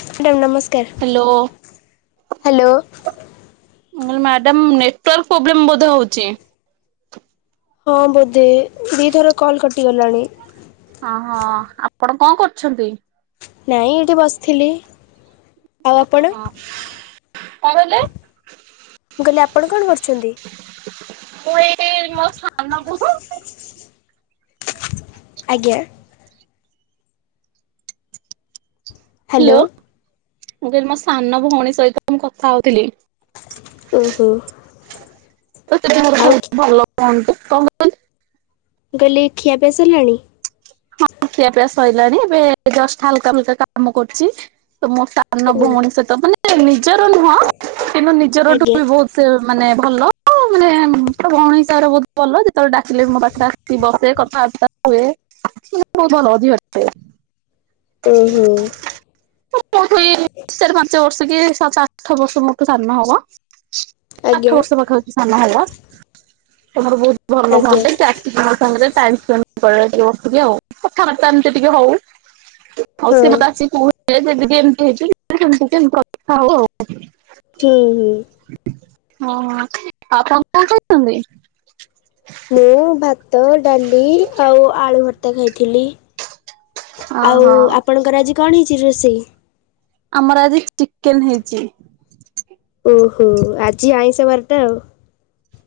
Madam ନମସ hello. ମୁଁ କଇଲି ମ୍ୟାଡାମ ନେଟୱାର୍କ ପ୍ରୋବ୍ଲେମ୍ ବୋଧେ ହଉଛି। ହଁ ବୋଧେ ଦିଥର କଲ୍ କଟିଗଲାଣି। ଓହଁ ଆପଣ କଅଁ କରୁଛନ୍ତି? ନାଇଁ ଏଇଠି ବସିଥିଲି ଆଉ ଆପଣ? ତା ବୋଲେ? ମୁଁ କହିଲି ଆପଣ କଣ କରୁଛନ୍ତି? ସେ ମୋ ସାନ ବହୁ ଆଜ୍ଞା। ହ୍ୟାଲୋ ମୁଁ କହିଲି ମୋ ସାନ ଭଉଣୀ ସହିତ ମୁଁ କଥା ହଉଥିଲି। ଓହୋ ତ ସେଟା ମୋର ଆଉ ବହୁତ ମୁଁ ଭଲ ଭଉଣି ଟେ କଣ କହନି? ମୁଁ କଇଲି ଖିଆ ପିଆ ସାରିଲାଣି? ହଁ ଖିଆ ପିଆ ସଇଲାଣି ଏବେ ଜଷ୍ଟ ହାଲକା ଫାଲକା କାମ କରୁଛି ତ ମୋ ଶା ଓ ନବ ମଣିଷ ତ ମାନେ ନିଜର ନୁହଁ କିନ୍ତୁ ନିଜରଠୁ ଆଜ୍ଞା ବି ବହୁତ। ସେ ମାନେ ଭଲ? ମାନେ ତୋ ଭଉଣି ହିସାବରେ ବହୁତ ଭଲ ଯେତେବେଳେ ଡାକିଲେ ମୋ ପାଖରେ ଆସିକି ବସେ କଥାବାର୍ତ୍ତା ହୁଏ। ସେ ବହୁତ ଭଲ ଝିଅଟେ। ଓହୋ ମୋ ଅଠୁ ଏଇ ଚାରି ପାଞ୍ଚ ବର୍ଷ କି ସାତ ଆଠ ବର୍ଷ ମୋରଠୁ ସାନ ହବ। ଆଠ ଆଜ୍ଞା। ବର୍ଷ ପାଖା ପାଖି ହଉଛି ସାନ ହବ ତମର ବହୁତ ଆଜ୍ଞା ଭରଲୋକଅଟେ ଚାକି ମୋ ସାଙ୍ଗରେ ଟାଇମ୍ ସ୍ପ୍ରେ ଟିକେ ବସିକି ଆଉ କଥା ବାର୍ତ୍ତୀଟିକେ ହଉ। ଆଉ ହଁ ସେ ବାସ କହୁ ସେମତିମତି ହେଇଛି ସେମତି ହେଇଛି କଥା ହଉ ଆଉ ହୁଁ ହୁଁ। ହଁ ଆପଣ କଣ କରୁଛନ୍ତି? ମୁଁ ଭାତ ଡାଲି ଆଉ ଆଳୁ ଭର୍ତ୍ତା ଖାଇଥିଲି। ଆଉ ଓହୋ ଆପଣଙ୍କର ଆଜି କଣ ହେଇଛି ରୋଷେଇ? ଆମର ଆଜି ଚିକେନ ହେଇଛି। ଓହୋ ଆଜି ଆଇଁସ ବାରଟା ଆଉ।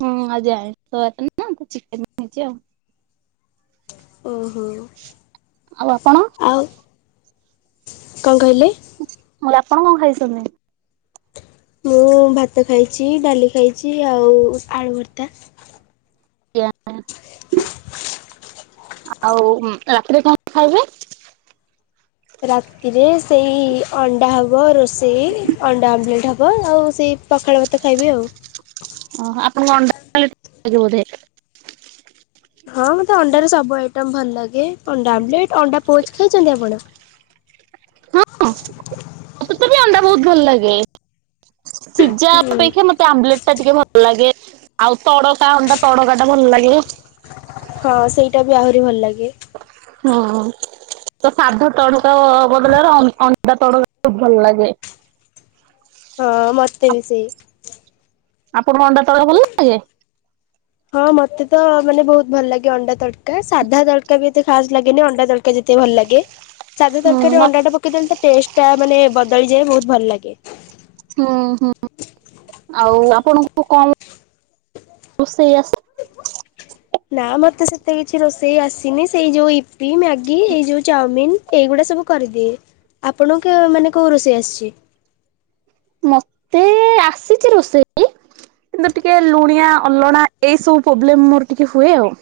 ହଁ ଆଜି ଆଇଁଷ ବାରିନା ତ ଚିକେନ ହେଇଛି ଆଉ। ଓହୋ। ଆଉ ଆପଣ? ଆଉ କଣ କହିଲେ? ମୁଁ କହିଲି ଆପଣ କଣ ଖାଇଛନ୍ତି? ମୁଁ ଭାତ ଖାଇଛି ଡାଲି ଖାଇଛି ଆଉ ଆଳୁ ଭର୍ତ୍ତା। ଆଜ୍ଞା ଆଉ ରାତିରେ କଣ ଖାଇବେ? ରାତିରେ ସେଇ ଅଣ୍ଡା ହବ ରୋଷେଇ ଅଣ୍ଡା ଆମଲେଟ ହବ। ବ ଆଉ ସେଇ ପଖାଳ ଭାତ ଖାଇବି ଆଉ। ଓ ଆପଣଙ୍କୁ ଅଣ୍ଡା ଆମଲେଟ ଭଲ ଲାଗେ ବୋଧେ? ହଁ ମତେ ଅଣ୍ଡାର ସବୁ ଆଇଟମ ଭଲ ଲାଗେ ଅଣ୍ଡା ଆମ୍ଲେଟ। ଅଣ୍ଡା ପୋଜ ଖାଇଛନ୍ତି ଆପଣ? ହଁ ମତେ ବି ଅଣ୍ଡା ବହୁତ ଭଲ ଲାଗେ। ସିଝା ହୁଁ ଅପେକ୍ଷା ମତେ ଆମ୍ବଲେଟ ଟା ଟିକେ ଭଲ ଲାଗେ। ଆଉ ତଡକା ଅଣ୍ଡା ତଡକା ଟା ଭଲ ଲାଗିବ। ହଁ ସେଇଟା ବି ଆହୁରି ଭଲ ଲାଗେ। ହଁ। ତ ସାଧା ତଡକା ବଦଳରେ ଅଣ୍ଡ ଅଣ୍ଡା ତଡକା ବହୁତ ଭଲ ଲାଗେ। ହଁ ମତେ ବି ସେଇ। ଆପଣଙ୍କୁ ଅଣ୍ଡା ତଡକା ଭଲ ଲାଗେ? ହଁ ମତେ ତ ଭଲ ଲାଗେ ଅଣ୍ଡା ତଡକା ସାଧା ତଡକା ବି ଏତେ ଖାସ୍ ଲାଗେନି ଅଣ୍ଡା ତ ଡକା ଯେତେ ଭଲ ଲାଗେ। ସାଧା ହୁଁ ତରକାରୀ ମ ଅଣ୍ଡାଟା ପକ କେଇଦେଲେ ତା ଟେଷ୍ଟଟା ମାନେ ବଦଳିଯାଏ ବହୁତ ଭଲ ଲାଗେ। ହୁଁ ହୁଁ ଆଉ ଆପଣଙ୍କୁ କଣ ରୋଷେଇ ଆସେ? ନା ମତେ ସେତେ କିଛି ରୋଷେଇ ଆସିନି ସେଇ ଯୋଉ ଇପି ମ୍ୟାଗି ଏଇ ଯୋଉ ଚାଉମିନ ଏଇଗୁଡ଼ା ସବୁ କରିଦିଏ। ଆପଣଙ୍କୁ ମାନେ କେଉଁ ରୋଷେଇ ଆସିଛି? ମତେ ଆସିଛି ରୋଷେଇ କିନ୍ତୁ ଟିକେ ଲୁଣିଆ ଅଲଣା ଏଇ ସବୁ ପ୍ରୋବ୍ଲେମ ମୋର ଟିକେ ହୁଏ ଆଉ।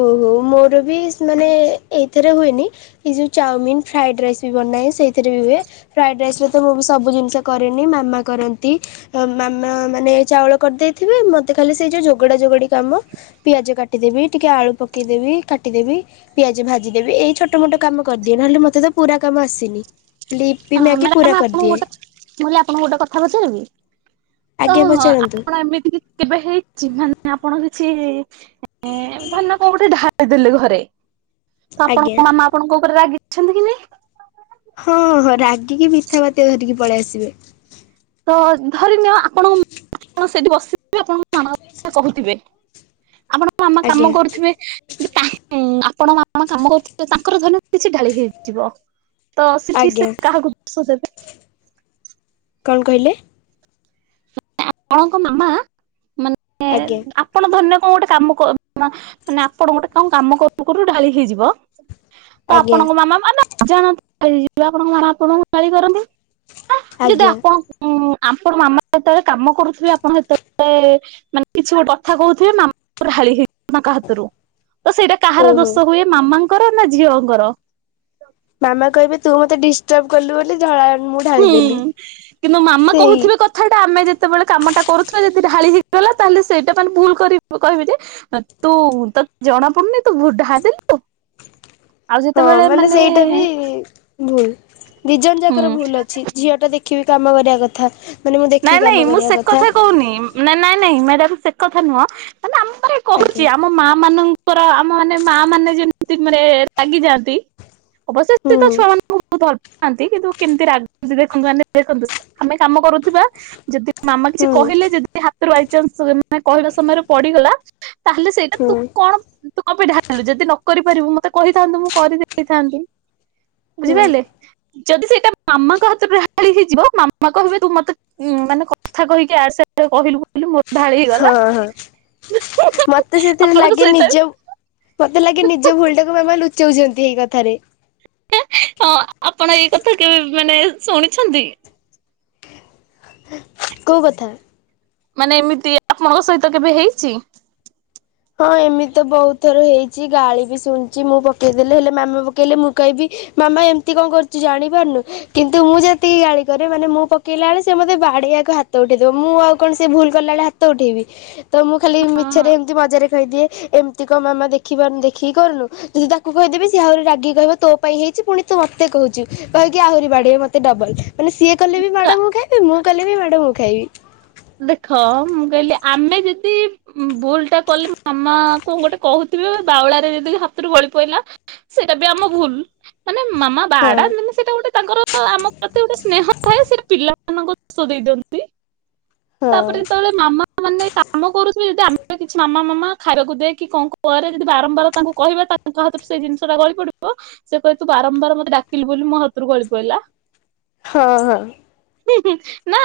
ଓହୋ ମୋର ବି ସ୍ ମାନେ ଏଇଥିରେ ହୁଏନି ଏ ଯେଉଁ ଚାଉମିନ ଫ୍ରାଏଡ଼ ରାଇସ୍ ବି ବନାଏ ସେଇଥିରେ ବି ହୁଏ। ଫ୍ରାଏଡ ରାଇସରେ ତ ମୁଁ ବି ସବୁ ଜିନିଷ କରେନି ମାମା କରନ୍ତି। ମାମା ମାନେ ଚାଉଳ କରିଦେଇଥିବେ ମତେ ଖାଲି ସେଇ ଯୋଉ ଜୋଗଡା ଜୋଗଡି କାମ ପିଆଜ କାଟିଦେବି ଟିକେ ଆଳୁ ପକେଇଦେବି କାଟିଦେବି ପିଆଜ ଭାଜିଦେବି ଏଇ ଛୋଟ ଛୋଟ ମୋଟ କାମ କରିଦିଏ ନହେଲେ ମତେ ତ ପୁରା କାମ ଆସିନି ୟୀପି ହଁ ମ୍ୟାଗି ମ୍ୟାଡାମ ପୁରା ଆପଣଙ୍କୁ କରିଦିଏ। ଗୋଟେ ମୁଁ କହିଲି ଆପଣଙ୍କୁ ଗୋଟେ କଥା ପଚାରିବି? ତ ଆଜ୍ଞା ହଁ ହଁ ପଚାରନ୍ତୁ ଆପଣ ଏମିତି କେବେ ହେଇଛି ମାନେ ଆପଣ କିଛି ଧରିନିଅ କୋଉ ଗୋଟେ ଢା କହିଦେଲି ଘରେ ତ ଆଜ୍ଞା ଆପଣଙ୍କ ମାମା ଆପଣଙ୍କ ଉପରେ ରାଗିଛନ୍ତି କି ନାଇ? ହଁ ହଁ ରାଗିକି ପିଥା ପାତିଆ ଧରିକି ପଳେଇ ଆସିବେ। ତ ଧରିନଅ ଆପଣଙ୍କ [inaudible] ସେଇଠି ବସିଥିବେ ଆପଣଙ୍କ [inaudible] ମା କହୁଥିବେ ଆପଣଙ୍କ ମାମା ଆଜ୍ଞା କାମ କରୁଥିବେ [inaudible] ଆପଣଙ୍କ ମାମା କାମ କରୁଥିବେ ତାଙ୍କର ଧରିନିଅ କିଛି ଢାଳି ହେଇଯିବ। ତ ସେଠି ଆଜ୍ଞା ସେ କାହାକୁ ଦୋଷ ଦେବେ? କଣ କହିଲେ? ଆପଣଙ୍କ ମାମା ମାନେ ଆଜ୍ଞା ଆପଣ ଧରିନିଅ କଣ ଗୋଟେ କାମ ମାନେ ଆପଣ ଗୋଟେ କଣ କାମ କରୁ କରୁ ଢାଳି ହେଇଯିବ ତ ଆଜ୍ଞା ଆପଣଙ୍କ ମାମା ମାନେ [unintelligible] ଆପଣଙ୍କ ମାମା ଆପଣଙ୍କୁ ଗାଳି କରନ୍ତି। ଯଦି ଆଜ୍ଞା ଆପଣ ହୁଁ ଆପଣ ମାମା ଯେତେବେଳେ କାମ କରୁଥିବେ ଆପଣ ସେତେବେଳେ ମାନେ କିଛି ଗୋଟେ କଥା କହୁଥିବେ ମାମା ଢାଳି ହେଇଯିବ ତାଙ୍କ ହାତରୁ ତ ସେଇଟା କାହାର ଓହୋ ଦୋଷ ହୁଏ। ମାମାଙ୍କର ନା ଝିଅଙ୍କର। ମାମା କହିବେ ତୁ ମତେ ଡିଷ୍ଟପ କଲୁ ବୋଲି ଝଳ ମୁଁ ହୁଁ ଢାଳିଦେଲି କିନ୍ତୁ ମାମା ସେଇ। କହୁଥିବେ କଥାଟା ଆମେ ଯେତେବେଳେ କାମଟା କରୁଥିବା ଯଦି ଢାଳି ହେଇଗଲା ତାହେଲେ ସେଇଟା ମାନେ ଭୁଲ କରିବି କହିବେ ଯେ ତୁ ତତେ ଜଣା ପଡୁନି ତୁ ଢାହା ଦେଲ ତୁ ହଁ ମାନେ ସେଇଟା ବି ଭୁଲ ଦି ଜଣ ହୁଁ ଯାକର ଭୁଲ ଅଛି ଝିଅ ଟା ଦେଖିବି କାମ କରିବା କଥା। ମାନେ ମୁଁ ଦେଖିକି ନାଇଁ କାମ ନାଇଁ ମୁଁ କରିବା ସେ କଥା କହୁନି। ନାଇ ନାଇଁ ନାଇଁ ମ୍ୟାଡାମ ସେ କଥା ନୁହଁ ମାନେ ଆମର ଆଜ୍ଞା କହୁଛି ଆମ ମା ମାନେ ଙ୍କର ଆମ ମାନେ ମା ମାନେ ଯେମିତି ମାନେ ରାଗିଯାଆନ୍ତି। ଅବୟ ହୁଁ ଏତେ ତ ଛୁଆମାନଙ୍କୁ ବୋହୁତ ଭଲ ପାନ୍ତି। କିନ୍ତୁ କେମିତି ରାଗ ଦେଖନ୍ତୁ ମାନେ ଦେଖନ୍ତୁ ଆମେ କାମ କରୁଥିବା ଯଦି ମାମା କିଛି ହୁଁ କହିଲେ ଯଦି ହାତରେ ବାଇଚନ୍ସ ମାନେ କହିଲା ସମୟରେ ପଡିଗଲା ତାହେଲେ ସେ ହୁଁ। କଣ ତୁ କପି ଢାଲିଲୁ ଯଦି ନ କରିପାରିବୁ ମତେ କହିଥାନ୍ତୁ ମୁଁ କରିଦେଇଥାନ୍ତି। ହୁଁ ବୁଝିପାରିଲେ ଯଦି ସେଇଟା ମାମାଙ୍କ ହାତରୁ ଢାଳି ହେଇଯିବ ମାମା କହିବେ ତୁ ମତେ ଉଁ ମାନେ କଥା କହିକି ଇଆଡେ ସିଆଡେ କହିଲୁ ବୋଲି ମୋର ଢାଳି ହେଇଗଲା। ହଁ ହଁ ମତେ ସେଥିରେ ଆପଣଙ୍କ ଲାଗେ ସହିତ ନିଜ ମତେ ଲାଗେ ନିଜ ଭୁଲଟା ମାମା ଲୁଚଉଛନ୍ତି ହେଇ କଥାରେ। ହଁ ଆପଣ ଏଇ କଥା କେବେ ମାନେ ଶୁଣିଛନ୍ତି। କୋଉ କଥା? ମାନେ ଏମିତି ଆପଣଙ୍କ ସହିତ କେବେ ହେଇଛି? ହଁ ଏମିତି ତ ବହୁତ ଥର ହେଇଛି ଗାଳି ବି ଶୁଣିୁଛି ମୁଁ ପକେଇଦେଲେ ହେଲେ ମାମା ପକେଇଲେ ମୁଁ କଇବି ମାମା ଏମିତି କଣ କରୁଛୁ ଜାଣି ପାରୁନୁ। କିନ୍ତୁ ମୁଁ ଯେତିକି ଗାଳି କରେ ମାନେ ମୁଁ ପକେଇଲା ବେଳେ ସେ ମୋତେ ବାଡିଆକୁ ହାତ ଉଠେଇଦବ। ମୁଁ ଆଉ କଣ ସେ ଭୁଲ କଲାଳ ହାତ ହାତ ଉଠେଇବି ତ ମୁଁ ଖାଲି ମିଛରେ ଏମିତି ମଜାରେ କହିଦିଏ ଏମିତି କଣ ମାମା ଦେଖିପାରୁନୁ ଦେଖିକି କରୁନୁ ମୁଁ ତାକୁ କହିଦେବି ସିଏ ଆହୁରି ରାଗିକି କହିବ ତୋ ପାଇଁ ହେଇଛି ପୁଣି ତୁ ମତେ ମତେ କହୁଛୁ କହିକି ଆହୁରି ବାଡିବ ମୋତେ ଡବଲ ମାନେ ସିଏ କଲେ ବି କା ମାଡ ମୁଁ ଖାଇବି। ମୁଁ କଲେ ବିି ମାଡ଼ ମୁଁ ଖାଇବି। ଦେଖ ମୁଁ କହିଲି ଆମେ ଯଦି ଭୁଲ ଟା କଲି ମାମା କଣ ଗୋଟେ କହୁଥିବେ ବାଉଳାରେ ଯଦି ହାତରୁ ଗଳି ପଡିଲା ସେଇଟା ବି ଆମ ଭୁଲ। ମାନେ ମାମା ହଁ ବାଡାନ୍ତିନି ସେଇଟା ଗୋଟେ ତାଙ୍କର ଆମ ପ୍ରତି ଗୋଟେ ସ୍ନେହ ଥାଏ ସେ ପିଲା ମାନଙ୍କ ଦୋଷ ଦେଇ ଦିଅନ୍ତି। ହଁ ତାପରେ ଯେତେବେଳେ ମାମା ମାନେ କାମ କରୁଛନ୍ତି ଯଦି ଆମେ କିଛି ମାମା ମାମା ଖାଇବାକୁ ଦେ କି କଣ କରେ ଯଦି ବାରମ୍ବାର ତାଙ୍କୁ କହିବା ତାଙ୍କ ହାତରୁ ସେଇ ଜିନିଷ ଟା ଗଳି ପଡିବ ସେ କହିବେ ତୁ ବାରମ୍ବାର ମତେ ଡାକିଲୁ ବୋଲି ମୋ ହାତରୁ ଗଳି ପଡିଲା। ହଁ ହଁ। ହୁଁ- ହୁଁ- ନା।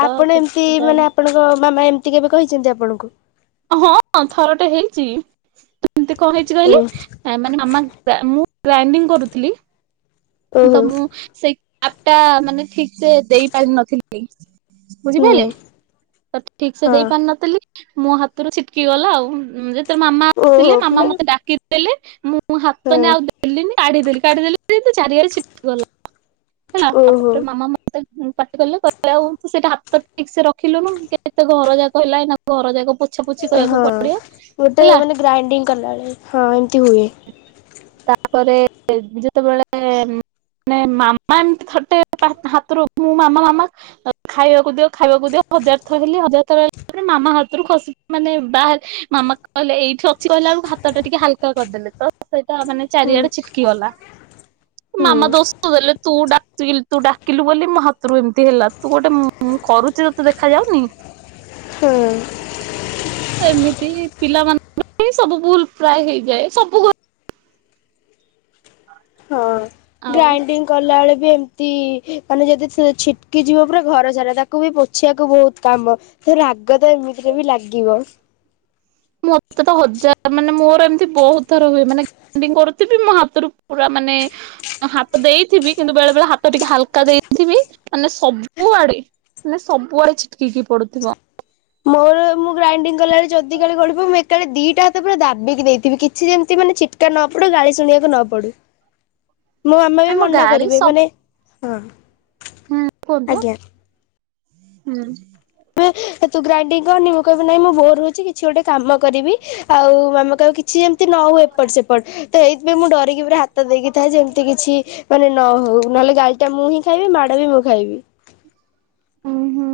ତ ଆପଣ ଏମିତି ସେଥିପାଇଁ ମାନେ ଆପଣଙ୍କ ମାମା ଏମିତି କେବେ କହିଚନ୍ତି ଆପଣଙ୍କୁ? ହଁ ଥରଟେ ହେଇଚି ଏମିତି କଣ ହେଇଚି ଓ କହିଲେ ମାନେ ମାମା ମୁଁ ଗ୍ରାଇଣ୍ଡିଂ କରୁଥିଲି ତ ଓହୋ ମୁଁ ସେଇ କପ୍ ଟା ମାନେ ଠିକ୍ ସେ ଦେଇ ପାରିନଥିଲି ହୁଁ ବୁଝିପାରିଲେ ତ ଠିକ୍ ସେ ହଁ ଦେଇ ପାରିନଥିଲି। ମୋ ହାତରୁ ଛିଟ୍କି ଗଲା ଆଉ ଯେତେ ମାମା ଓହୋ ଆସିଲେ ମାମା ମାନେ ମତେ ଡାକିଦେଲେ ମୁ ମୁଁ ହାତଟା ହଁ ଆଉ ଦେଲିିନି କାଢିଦେଲି -କାଢିଦେଲି ଯେନ୍ତି [inaudible] ପାଟି ଓହୋ କଲେ କହିଲେ ଆଉ ତୁ ସେଇଟା ହାତ ଠିକ୍ ସେ ରଖିଲୁନୁ କେତେ ଘର ଯାକ ହେଲା ଏଇନା ଘର ଯାକ ପୋଛା ପୋଛି କରିବାକୁ ହଁ। ପଡିବ ଗୋଟେ ହେଲା। ମାନେ ଗ୍ରାଇଣ୍ଡିଙ୍ଗ କଲାବେଳେ ହଁ ଏମିତି ହୁଏ। ତାପରେ ଯେତେବଳେ ନାଇଁ ମାମା ଏମତି ଥରଟେ ତା ହାତରୁ ମୁଁ ମାମା ମାମା ଖାଇବାକୁ ଦିଅ ଖାଇବାକୁ ଦିଅ ହଜାର୍ ଥର ହେଲି ହଜାର୍ ଥର ତାପରେ ମାମା ହାତରୁ ଖସି ମାନେ ବା ମାମା କହିଲେ ଏଇଠି ଅଛି କହିଲାଳକୁ ହାତ ଟା ଟିକେ ହାଲ୍କା କରିଦେଲେ। ତ ସେଇଟା ମାନେ ହୁଁ ଚାରିଆଡେ ଛିଟକି ଗଲା। ହୁଁ। ମାମା ଦୋଷ ଦେଲେ ତୁ ଡାକିଲୁ ତୁ ଡାକିଲୁ ବୋଲି ମୋ ହାତରୁ ଏମିତି ହେଲା ତୁ ଗୋଟେ ମୁଁ କରୁଚି ତତେ ଦେଖା ଯାଉନି। ହୁଁ। ଏମିତି ପିଲାମାନଙ୍କ ପାଇଁ ସବୁ ଭୁଲ୍ ପ୍ରାୟେ ହେଇଯାଏ ସବୁ ଘ ହଁ ଆଉ ଗ୍ରାଇଣ୍ଡିଙ୍ଗ୍ ଗଲା ବେଳେ ବି ଏମିତି ମାନେ ଯଦି ଛିଟକି ଯିବ ପୁରା ଘର ସାରା ତାକୁ ବି ପୋଛିବାକୁ ବହୁତ୍ କାମ। [unintelligible] ରାଗ ତ ଏମିତିରେ ବି ଲାଗିବ। ମତେ ତ ହଜାର୍ ମାନେ ମୋର ଏମିତି ବହୁତ୍ ଥର ହୁଏ ମାନେ ଗ୍ରାଇଣ୍ଡିଙ୍ଗ୍ କରୁଥିବି ମୋ ହାତରୁ ପୁରା ମାନେ ହାତ ଦେଇଥିବି କିନ୍ତୁ ବେଳେ ବେଳେ ହାତ ଟିକେ ହାଲ୍କା ଦେଇଥିବି ମାନେ ସବୁଆଡେ ମାନେ ସବୁଆଡେ ଛିଟକି କି ପଡୁଥିବ। ମୋର ମୁଁ ଗ୍ରାଇଣ୍ଡିଙ୍ଗ୍ କଲା ବଳେ ଯଦି କାଳେ ପଡିବ ମୁଁ ଏକାଳେ ଦିଟା ହାତ ପୁରା ଦାବିକି ଦେଇଥିବି କିଛି ଯେମିତି ମାନେ ଛି ଟିକା ନ ପଡୁ ଗାଳି ଶୁଣିବାକୁ ନ ପଡୁ। ମୋ ମାମା ବି ଆମ ମନା ଗାଳି କରିବେ ସବୁ ମାନେ- ହଁ। ହୁଁ କୁହନ୍ତୁ ହୁଁ। ତୁ ଗ୍ରାଇଣ୍ଡିଂ କରନି ମୁଁ କହିବି ନାହିଁ ମୁଁ ବୋର୍ ହଉଚି କିଛି ଗୋଟେ କାମ କରିବି। ଆଉ ମାମା କହିବ କିଛି ଯେମିତି ନ ହୁଏ ଏପଟ୍ ସେପଟ୍ ତ ଏଇଥିପାଇଁ ମୁଁ ଡରିକି ପୁରା ହା [unintelligible] ଥାଏ ଯେମିତି କିଛି ମାନେ ନ ହଉ ନହେଲେ ଗାଳିଟା ମୁଁ ହିଁ ଖାଇବି ମାଡ ବି ମୁଁ ଖାଇବି। ହୁଁ -ହୁଁ।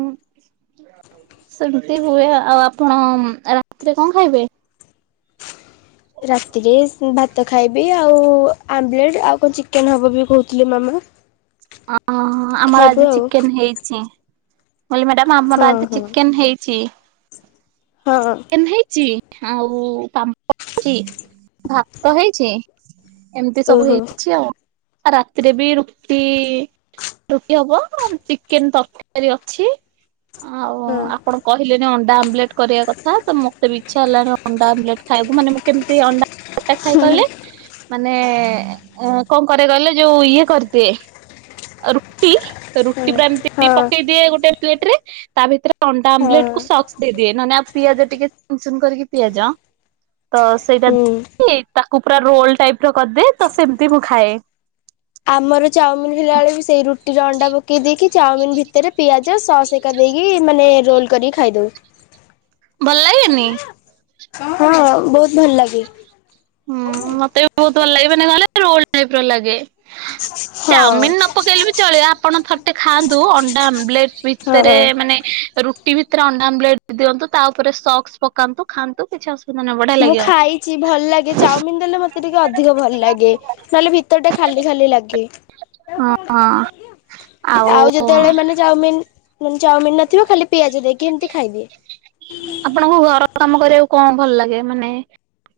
ସେମିତି ହୁଏ ଆଉ ଆପଣ ରାତିରେ କଣ ଖାଇବେ? ରାତିରେ ସେଇ ଭା ଭାତ ଖାଇବି ଆଉ ଆମ୍ବଲେଟ୍ ଆଉ କଣ ଚିକେନ୍ ହବ ବୋଲି କହୁଥିଲେ ମାମା। ଆ-ହଁ ଆମର ଖାଇବୁ ଆଜି ଆଉ ଚିକେନ୍ ହେଇଚି। ମୁଁ କହିଲି ମ୍ୟାଡାମ୍ ହଁ ଆମର ଆଜି ଚିକେନ୍ ହେଇଚି। ହଁ-ହଁ। ଚିକେନ୍ ହେଇଚି ଆଉ ପାମ୍ପଡ ହେଇଚି ଭାତ ହେଇଚି ଏମିତି ସବୁ ଓହୋ ହେଇଚି ଆଉ ରାତିରେ ବି ରୁଟି ରୁଟି ହବ ଚିକେନ ତରକାରୀ ଅଛି ଆଉ ହଁ ଆପଣ କହିଲେଣି ଅଣ୍ଡା ଆମ୍ବେଲେଟ କରିବା କଥା ତ ମତେ ବି ଇଚ୍ଛା ହେଲାଣି ଅଣ୍ଡା ଆମ୍ଳେଟ ଖାଇବାକୁ ମାନେ ମୁଁ କେମିତି ଅଣ୍ଡା ଆମ୍ଲେଟ ଖାଏ କହିଲେ? ମାନେ କଣ କରେ କହିଲେ ଯୋଉ ଇଏ କରିଦିଏ ରୁଟି ରୁଟି ହଁ ପୁରା ଏମିତି ହଁ ପକେଇ ଦିଏ ଗୋଟେ ପ୍ଲେଟ ରେ ତା ଭିତରେ ଅଣ୍ଡା ହଁ ଆମ୍ଲେଟ କୁ ସକ୍ସ ଦେଇଦିଏ ନହଲେ ଆଉ ପିଆଜ ଟିକେ ଚୁନଚୁନ କରିକି ପିଆଜ ତ ସେଇଟା ହୁଁ ତାକୁ ପୁରା ରୋଲ ଟାଇପ ର କରିଦିଏ ତ ସେମିତି ମୁଁ ଖାଏ। ଆମର ଚାଉମିନ ହେଲା ବେଳେ ବି ସେଇ ରୁଟି ର ଅଣ୍ଡା ପକେଇ ଦେଇକି ଚାଉମିିନ ଭିତରେ ପିଆଜ ସସ୍ ହେରିକା ଦେଇକି ମାନେ ରୋଲ କରିକି ଖାଇଦଉ। ଭଲ ଲାଗେନି? ହଁ ବହୁତ ଭଲ ଲାଗେ। ହୁଁ ମତେ ବି ବହୁତ ଭଲ ଲାଗେ ମାନେ ମାନେ ରୋଲ୍ ଟାଇପ୍ ର ଲାଗେ ଆ [inaudible] ଚାଉମିିନ ନ ପକେଇଲେ ବି ଚଳିବ ଆପଣ ଥରଟେ ଖାଆନ୍ତୁ ଅଣ୍ଡା ଆମ୍ଲେଟ ଭିତରେ ହଁ। ମାନେ ରୁଟି ଭିତରେ ଅଣ୍ଡା ଆମ୍ଲେଟ ଦିଅନ୍ତୁ ତା ଉପରେ ସକ୍ସ ପକାନ୍ତୁ ଖାନ୍ତୁ କିଛି ଅସୁବିଧା ବଢିଆ ମୁଁ ଲାଗିବ। ଖାଇଛି ଭଲ ଲାଗେ ଚାଉମିିନ ଦେଲେ ମତେ ଟିକେ ଅଧିକ ଭଲ ଲାଗେ ନହେଲେ ଭିତର ଟା ଖାଲି ଖାଲି ଲାଗେ। ହଁ ହଁ। ଆଉ ଯେତେବେଳେ ମାନେ ଚାଉମିିନ ମାନେ ଚାଉମିିନ ନଥିବ ଖାଲି ପିଆଜ ଦେଇକି ଏମିତି ଖାଇଦିଏ। ଆପଣଙ୍କୁ ଘର କାମ କରିବାକୁ କଣ ଭଲ ଲାଗେ ମାନେ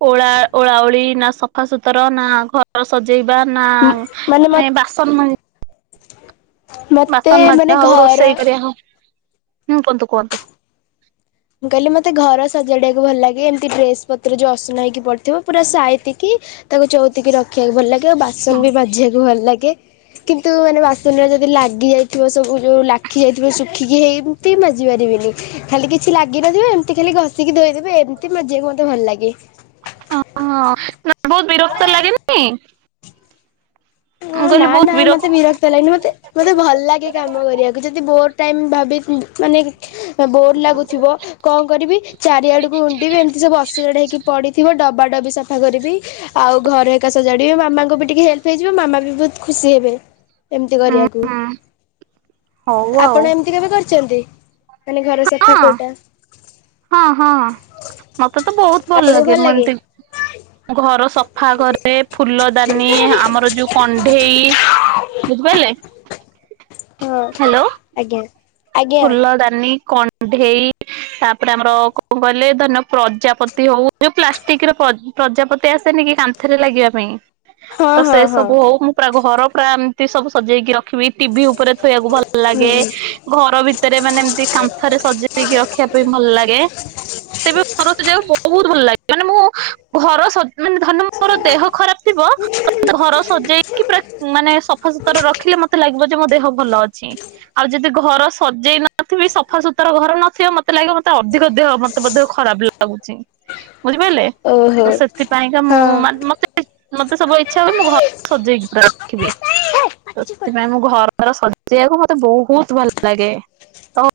ଓଳା ଓଳାଉଳି ନା ସଫାସୁତୁର ନା ଘର ଘର ସଜେଇବା ନା ମାନେ ବାସନ ମତେ ବାସନ ମାନେ ମାଜିବା ହଉ ଘର ରୋଷେଇ କରିବା ହଉ ହୁଁ କୁହନ୍ତୁ କୁହନ୍ତୁ? ମୁଁ କହିଲି ମତେ ଘର ସଜାଡ଼ିବାକୁ ଭଲ ଲାଗେ ଏମିତି ଡ୍ରେସ ପତ୍ର ଯୋଉ ଅସନା ହେଇକି ପଡିଥିବ ପୁରା ସାଇତିକି ତାକୁ ଚଉତିକି ରଖିବାକୁ ଭଲ ଲାଗେ ଆଉ ବାସନ ବି ମାଜିବାକୁ ଭଲ ଲାଗେ କିନ୍ତୁ ମାନେ ବାସ ବାସନରେ ଯଦି ଲାଗି ଯାଇଥିବ ସବୁ ଯୋଉ ଲାଖି ଯାଇଥିବ ଶୁଖିକି ହେଇମିତି ମାଜି ପାରିବିନି ଖାଲି କିଛି ଲାଗିନଥିବ ଏମିତି ଖାଲି ଘଷିକି ଧୋଇଦେବି ଏମିତି ମାଜିବାକୁ ମତେ ଭଲ ଲାଗେ। ହଁ ହଁ ବହୁତ ବିରକ୍ତ ଲାଗେନି? ହଁ ମୁଁ ନା କହିଲି ବହୁତ ନା ମତେ ବିରକ୍ତ ଲାଗେନି ମତେ ମତେ ଭଲ ଲାଗେ କାମ କରିବାକୁ ଯଦି ବୋର ଟାଇମ ଭ ବି ମାନେ ବୋର୍ ଲାଗୁଥିବ କଣ କରିବି ଚାରିଆଡୁକୁ ଉଣ୍ଡିବି ଏମତିବୁ ଅସଜଡା ହେଇକି ପଡିଥିବ ଡବା ଡବି ସବୁ ସଫା କରିବି ଆଉ ଘରେ ହେରିକା ସଜାଡିବି ମାମାଙ୍କୁ ବି ଟିକେ ହେଲ୍ପ ହେଇଯିବ ମାମା ବି ବହୁତ ଖୁସି ହେବେ। ଏମିତି ଉଁ କରିବାକୁ ହୁଁ ହଉ ଆଉ ଆପଣ ଏମିତି କେବେ କରିଛନ୍ତି? ମାନେ ଘର ସଫା ହଁ। କୋଉଟା ହଁ ହଁ ମତେ ତ ବହୁତ ଭଲ ଲାଗେ ମୁଁ ଏମତି ଘର ସଫା କରେ ଫୁଲ ଦାନି ଆମର ଯୋଉ କଣ୍ଢେଇ ବୁଝିପାରିଲେ ହଁ ଆଜ୍ଞା। ଆଜ୍ଞା ଫୁଲଦାନି କଣ୍ଢେଇ ତାପରେ ଆମର କଣ କହିଲେ ଧର ନିଅ ପ୍ରଜାପତି ହଉ ଯୋଉ ପ୍ଲାଷ୍ଟିକିର ପ୍ରଜାପତି ଆସେନି କି କାନ୍ ନ୍ଥେରେ ଲାଗିବା ପାଇଁ ହଁ ତ ସେ ହଁ ହଁ ସବୁ ହଉ ମୁଁ ପୁରା ଘର ପୁରା ଏମତି ସବୁ ସଜେଇକି ରଖ ଖିବି ଟିଭି ଉପରେ ଥୋଇଆକୁ ଭଲ ଲାଗେ ହୁଁ ଘର ଭିତରେ ମାନେ ଏମତି କାନ୍ଥରେ ସଜେଇକି ରଖିବା ପାଇଁ ଭଲ ଲାଗେ। ମତେ ବି ଘର ସଜେଇଆକୁ ବହୁତ ଭଲ ଲାଗେ ମାନେ ମୁଁ ଘର ସ, ମାନେ ଧରନିଅ ମୋର ଦେହ ଖରାପ ଥିବ ମତେ ଘର ସଜେଇକି ପୁରା ମାନେ ସଫାସୁତର ରଖିଲେ, ମତେ ଲାଗିବ ଯେ ମୋ ଦେହ ଭଲ ଅଛି। ଆଉ ଯଦି ଘର ସଜେଇ ନଥିବି, ସଫାସୁତର ଘର ନଥିବ, ମତେ ଲାଗିବ ମତ ତା ଅଧିକ ଦେହ ମତେ ବଧେ ଖରାପ ଲାଗୁଛି। ବୁଝିପାଇଲେ? ତ ଓହୋ ସେଥିପାଇଁକା ମୁଁ ମାନ ମତେ ମୋର ତ ସବୁବେଳେ ଇଛା ହୁଏ, ମୁଁ ଘରକୁ ସଜେଇକି ପୁରା ରଖିବି। ତ ହଁ। ସେଥିପାଇଁ ମୁଁ ଘର ଫର ସଜେଇବାକୁ ମତେ ବହୁତ ଭଲ ଲାଗେ, ତ